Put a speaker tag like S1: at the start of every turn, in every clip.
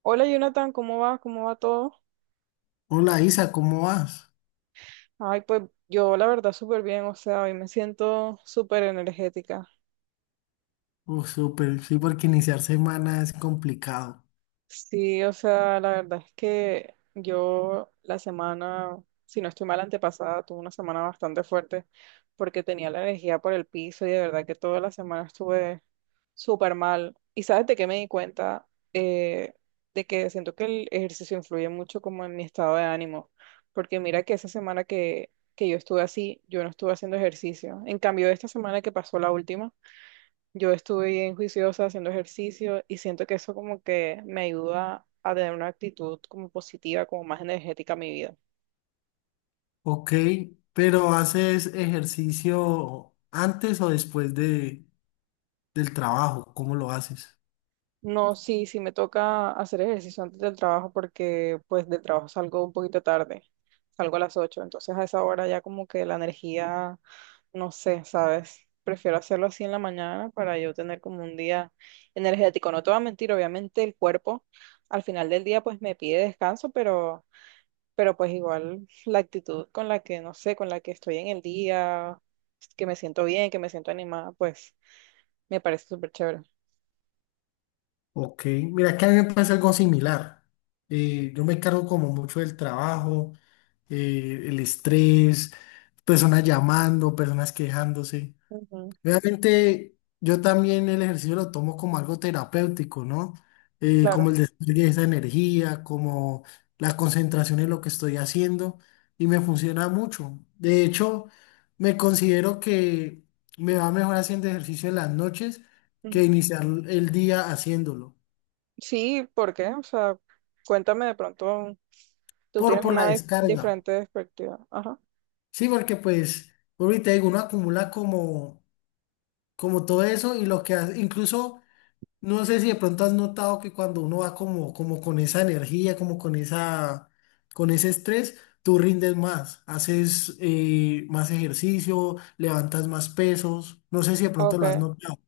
S1: Hola Jonathan, ¿cómo va? ¿Cómo va todo?
S2: Hola Isa, ¿cómo vas?
S1: Ay, pues yo la verdad súper bien, o sea, hoy me siento súper energética.
S2: Oh, súper, sí, porque iniciar semana es complicado.
S1: Sí, o sea, la verdad es que yo la semana, si no estoy mal, antepasada, tuve una semana bastante fuerte porque tenía la energía por el piso y de verdad que toda la semana estuve súper mal. ¿Y sabes de qué me di cuenta? Eh, de que siento que el ejercicio influye mucho como en mi estado de ánimo, porque mira que esa semana que yo estuve así, yo no estuve haciendo ejercicio. En cambio, esta semana que pasó la última, yo estuve bien juiciosa haciendo ejercicio y siento que eso como que me ayuda a tener una actitud como positiva, como más energética a mi vida.
S2: Ok, pero ¿haces ejercicio antes o después del trabajo? ¿Cómo lo haces?
S1: No, sí, sí me toca hacer ejercicio antes del trabajo porque pues del trabajo salgo un poquito tarde, salgo a las 8 entonces a esa hora ya como que la energía, no sé, ¿sabes? Prefiero hacerlo así en la mañana para yo tener como un día energético. No te voy a mentir, obviamente el cuerpo al final del día pues me pide descanso, pero pues igual la actitud con la que, no sé, con la que estoy en el día, que me siento bien, que me siento animada, pues me parece súper chévere.
S2: Ok, mira que a mí me pasa algo similar. Yo me cargo como mucho del trabajo, el estrés, personas llamando, personas quejándose.
S1: Ujú,
S2: Realmente yo también el ejercicio lo tomo como algo terapéutico, ¿no? Como
S1: claro.
S2: el despliegue de esa energía, como la concentración en lo que estoy haciendo, y me funciona mucho. De hecho, me considero que me va mejor haciendo ejercicio en las noches
S1: Ujú.
S2: que iniciar el día haciéndolo,
S1: Sí, ¿por qué? O sea, cuéntame de pronto, tú
S2: por,
S1: tienes
S2: por la
S1: una
S2: descarga.
S1: diferente perspectiva. Ajá.
S2: Sí, porque pues, ahorita digo, uno acumula como, como todo eso y lo que hace, incluso... No sé si de pronto has notado que cuando uno va como, como con esa energía, como con esa, con ese estrés, tú rindes más, haces más ejercicio, levantas más pesos. No sé si de pronto lo has
S1: Ok.
S2: notado.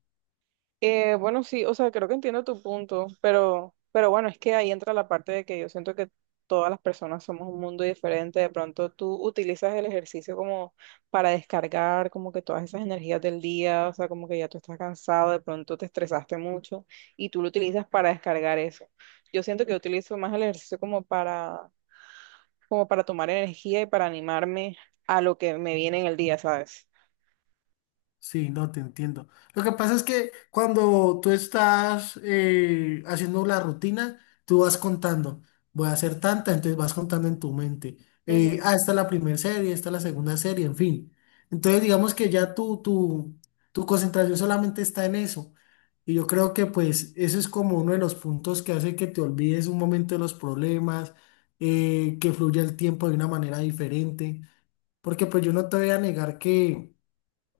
S1: Bueno, sí, o sea, creo que entiendo tu punto, pero bueno, es que ahí entra la parte de que yo siento que todas las personas somos un mundo diferente. De pronto tú utilizas el ejercicio como para descargar como que todas esas energías del día, o sea, como que ya tú estás cansado, de pronto te estresaste mucho y tú lo utilizas para descargar eso. Yo siento que yo utilizo más el ejercicio como para, como para tomar energía y para animarme a lo que me viene en el día, ¿sabes?
S2: Sí, no te entiendo. Lo que pasa es que cuando tú estás haciendo la rutina, tú vas contando. Voy a hacer tanta, entonces vas contando en tu mente.
S1: Ujú.
S2: Esta es la primera serie, esta es la segunda serie, en fin. Entonces, digamos que ya tu concentración solamente está en eso. Y yo creo que pues eso es como uno de los puntos que hace que te olvides un momento de los problemas, que fluya el tiempo de una manera diferente. Porque pues yo no te voy a negar que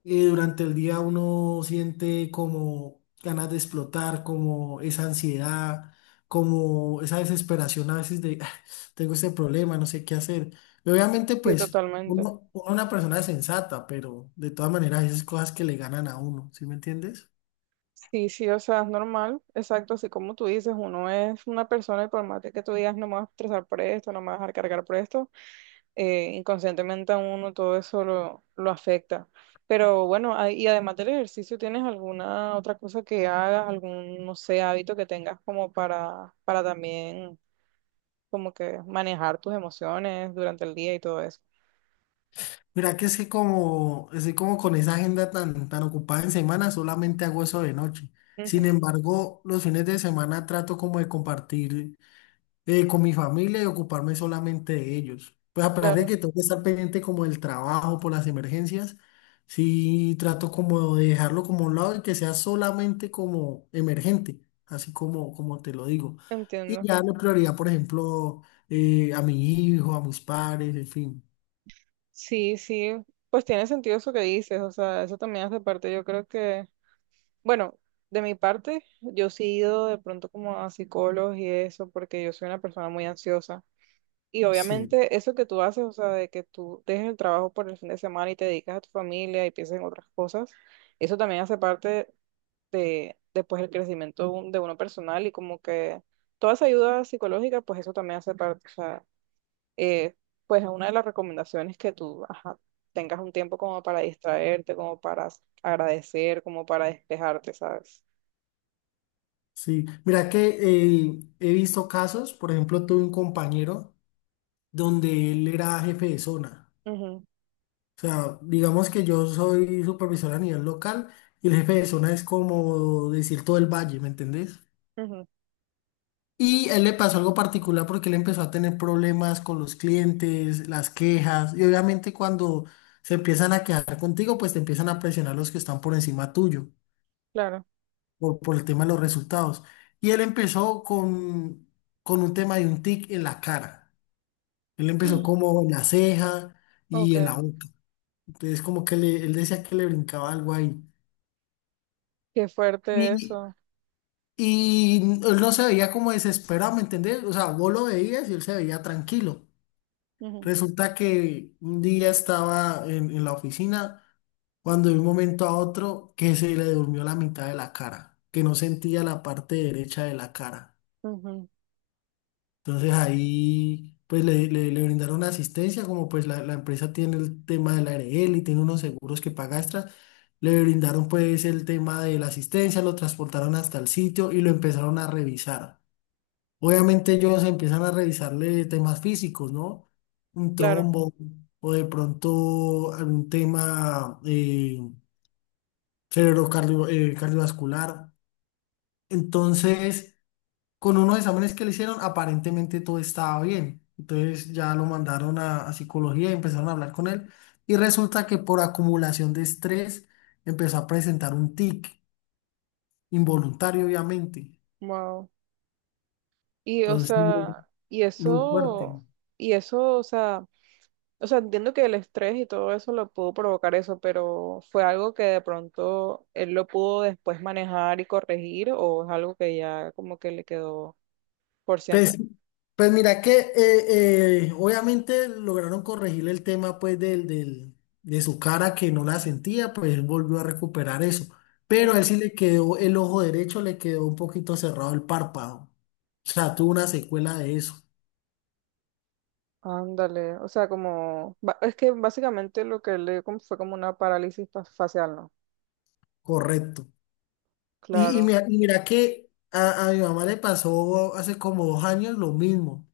S2: durante el día uno siente como ganas de explotar, como esa ansiedad, como esa desesperación a veces de, "Ah, tengo este problema, no sé qué hacer". Y obviamente,
S1: Sí,
S2: pues,
S1: totalmente.
S2: uno una persona sensata, pero de todas maneras, esas cosas que le ganan a uno, ¿sí me entiendes?
S1: Sí, sí, o sea, es normal, exacto, así como tú dices, uno es una persona y por más de que tú digas, no me vas a estresar por esto, no me vas a dejar cargar por esto, inconscientemente a uno todo eso lo afecta. Pero bueno, ah, y además del ejercicio, ¿tienes alguna otra cosa que hagas, algún, no sé, hábito que tengas como para también como que manejar tus emociones durante el día y todo eso?
S2: Mira que es que como, estoy como con esa agenda tan ocupada en semana, solamente hago eso de noche. Sin
S1: Ujú,
S2: embargo, los fines de semana trato como de compartir con mi familia y ocuparme solamente de ellos. Pues a pesar de
S1: claro,
S2: que tengo que estar pendiente como del trabajo por las emergencias, sí trato como de dejarlo como a un lado y que sea solamente como emergente, así como, como te lo digo. Y
S1: entiendo.
S2: ya la prioridad, por ejemplo, a mi hijo, a mis padres, en fin.
S1: Sí, sí, pues tiene sentido eso que dices, o sea, eso también hace parte, yo creo que. Bueno, de mi parte, yo sí he ido de pronto como a psicólogos y eso, porque yo soy una persona muy ansiosa. Y
S2: Sí,
S1: obviamente eso que tú haces, o sea, de que tú dejes el trabajo por el fin de semana y te dedicas a tu familia y piensas en otras cosas, eso también hace parte de después el crecimiento de uno personal y como que toda esa ayuda psicológica, pues eso también hace parte, o sea, eh, pues una de las recomendaciones que tú, ajá, tengas un tiempo como para distraerte, como para agradecer, como para despejarte, ¿sabes?
S2: sí. Mira que he visto casos, por ejemplo, tuve un compañero donde él era jefe de zona.
S1: Ujú,
S2: O sea, digamos que yo soy supervisor a nivel local y el jefe de zona es como decir todo el valle, ¿me entendés?
S1: ujú,
S2: Y a él le pasó algo particular porque él empezó a tener problemas con los clientes, las quejas, y obviamente cuando se empiezan a quejar contigo, pues te empiezan a presionar los que están por encima tuyo,
S1: claro.
S2: por el tema de los resultados. Y él empezó con un tema de un tic en la cara. Él empezó como en la ceja
S1: Ok,
S2: y en la boca. Entonces como que él decía que le brincaba algo ahí.
S1: qué fuerte
S2: Y
S1: eso.
S2: Y él no se veía como desesperado, ¿me entendés? O sea, vos lo veías y él se veía tranquilo.
S1: Ujú,
S2: Resulta que un día estaba en la oficina cuando de un momento a otro que se le durmió la mitad de la cara, que no sentía la parte derecha de la cara.
S1: ujú,
S2: Entonces ahí pues le brindaron asistencia, como pues la empresa tiene el tema de la ARL y tiene unos seguros que paga extras. Le brindaron pues el tema de la asistencia, lo transportaron hasta el sitio y lo empezaron a revisar. Obviamente ellos empiezan a revisarle temas físicos, ¿no? Un
S1: claro,
S2: trombo o de pronto algún tema cardiovascular. Entonces, con unos exámenes que le hicieron, aparentemente todo estaba bien. Entonces ya lo mandaron a psicología y empezaron a hablar con él. Y resulta que por acumulación de estrés empezó a presentar un tic involuntario, obviamente.
S1: wow. Y o
S2: Entonces,
S1: sea,
S2: muy fuerte.
S1: y eso, o sea, entiendo que el estrés y todo eso lo pudo provocar eso, pero ¿fue algo que de pronto él lo pudo después manejar y corregir o es algo que ya como que le quedó por siempre?
S2: Pues, pues mira que obviamente lograron corregir el tema pues de su cara que no la sentía, pues él volvió a recuperar eso.
S1: Ujú.
S2: Pero a él sí le quedó el ojo derecho, le quedó un poquito cerrado el párpado. O sea, tuvo una secuela de eso.
S1: Ándale, o sea, como, es que básicamente lo que le dio como fue como una parálisis facial, ¿no?
S2: Correcto. Y, y
S1: Claro.
S2: mira, y mira que a mi mamá le pasó hace como dos años lo mismo.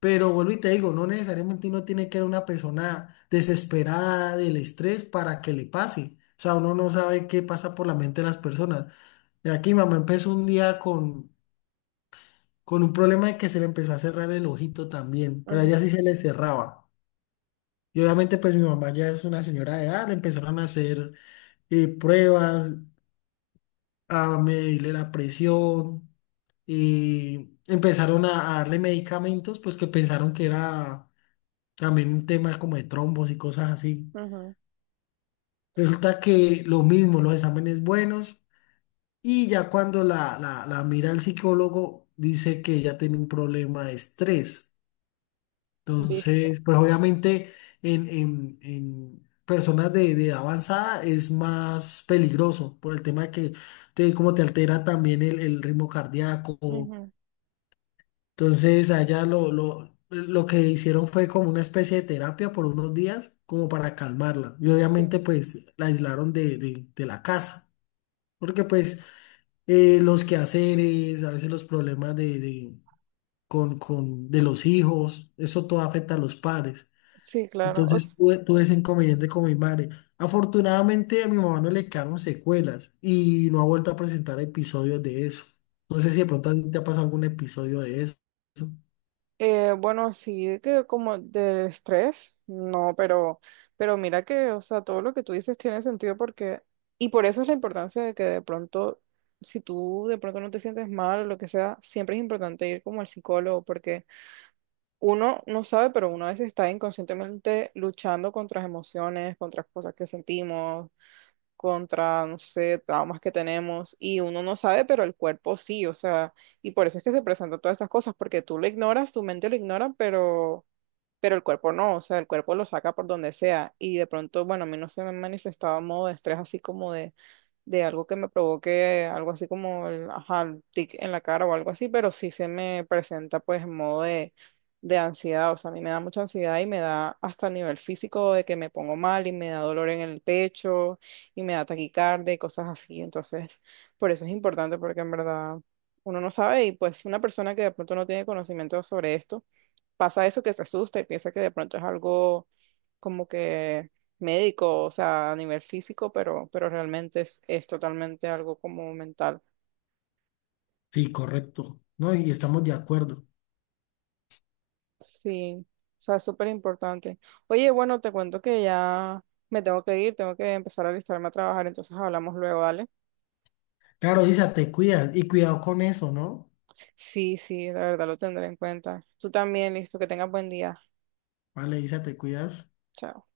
S2: Pero vuelvo y te digo, no necesariamente uno tiene que ser una persona desesperada del estrés para que le pase. O sea, uno no sabe qué pasa por la mente de las personas. Mira, aquí mamá empezó un día con un problema de que se le empezó a cerrar el ojito también, pero a ella sí se le cerraba. Y obviamente pues mi mamá ya es una señora de edad, le empezaron a hacer pruebas, a medirle la presión y empezaron a darle medicamentos pues que pensaron que era también un tema como de trombos y cosas así.
S1: Ujú,
S2: Resulta que lo mismo, los exámenes buenos, y ya cuando la mira el psicólogo dice que ella tiene un problema de estrés.
S1: visto.
S2: Entonces, pues obviamente en personas de avanzada es más peligroso por el tema de que te, como te altera también el ritmo cardíaco.
S1: Ujú,
S2: Entonces, allá lo que hicieron fue como una especie de terapia por unos días, como para calmarla. Y
S1: sí,
S2: obviamente, pues, la aislaron de la casa, porque pues los quehaceres, a veces los problemas de los hijos, eso todo afecta a los padres.
S1: sí, claro.
S2: Entonces, tuve ese inconveniente con mi madre. Afortunadamente, a mi mamá no le quedaron secuelas y no ha vuelto a presentar episodios de eso. No sé si de pronto a ti te ha pasado algún episodio de eso.
S1: Eh, bueno, sí, de que como del estrés, no, pero mira que, o sea, todo lo que tú dices tiene sentido porque, y por eso es la importancia de que de pronto, si tú de pronto no te sientes mal o lo que sea, siempre es importante ir como al psicólogo porque uno no sabe, pero uno a veces está inconscientemente luchando contra las emociones, contra las cosas que sentimos, contra, no sé, traumas que tenemos y uno no sabe, pero el cuerpo sí, o sea, y por eso es que se presentan todas estas cosas, porque tú lo ignoras, tu mente lo ignora, pero el cuerpo no, o sea, el cuerpo lo saca por donde sea. Y de pronto, bueno, a mí no se me manifestaba modo de estrés así como de algo que me provoque algo así como el, ajá, el tic en la cara o algo así, pero sí se me presenta pues en modo de ansiedad, o sea, a mí me da mucha ansiedad y me da hasta a nivel físico de que me pongo mal y me da dolor en el pecho y me da taquicardia y cosas así. Entonces, por eso es importante porque en verdad... Uno no sabe y pues una persona que de pronto no tiene conocimiento sobre esto, pasa eso que se asusta y piensa que de pronto es algo como que médico, o sea, a nivel físico, pero realmente es totalmente algo como mental.
S2: Sí, correcto. No, y estamos de acuerdo.
S1: Sí, o sea, es súper importante. Oye, bueno, te cuento que ya me tengo que ir, tengo que empezar a alistarme a trabajar, entonces hablamos luego, ¿vale?
S2: Claro, Isa, te cuidas y cuidado con eso, ¿no?
S1: Sí, sí, la verdad lo tendré en cuenta. Tú también, listo, que tengas buen día.
S2: Vale, Isa, te cuidas.
S1: Chao.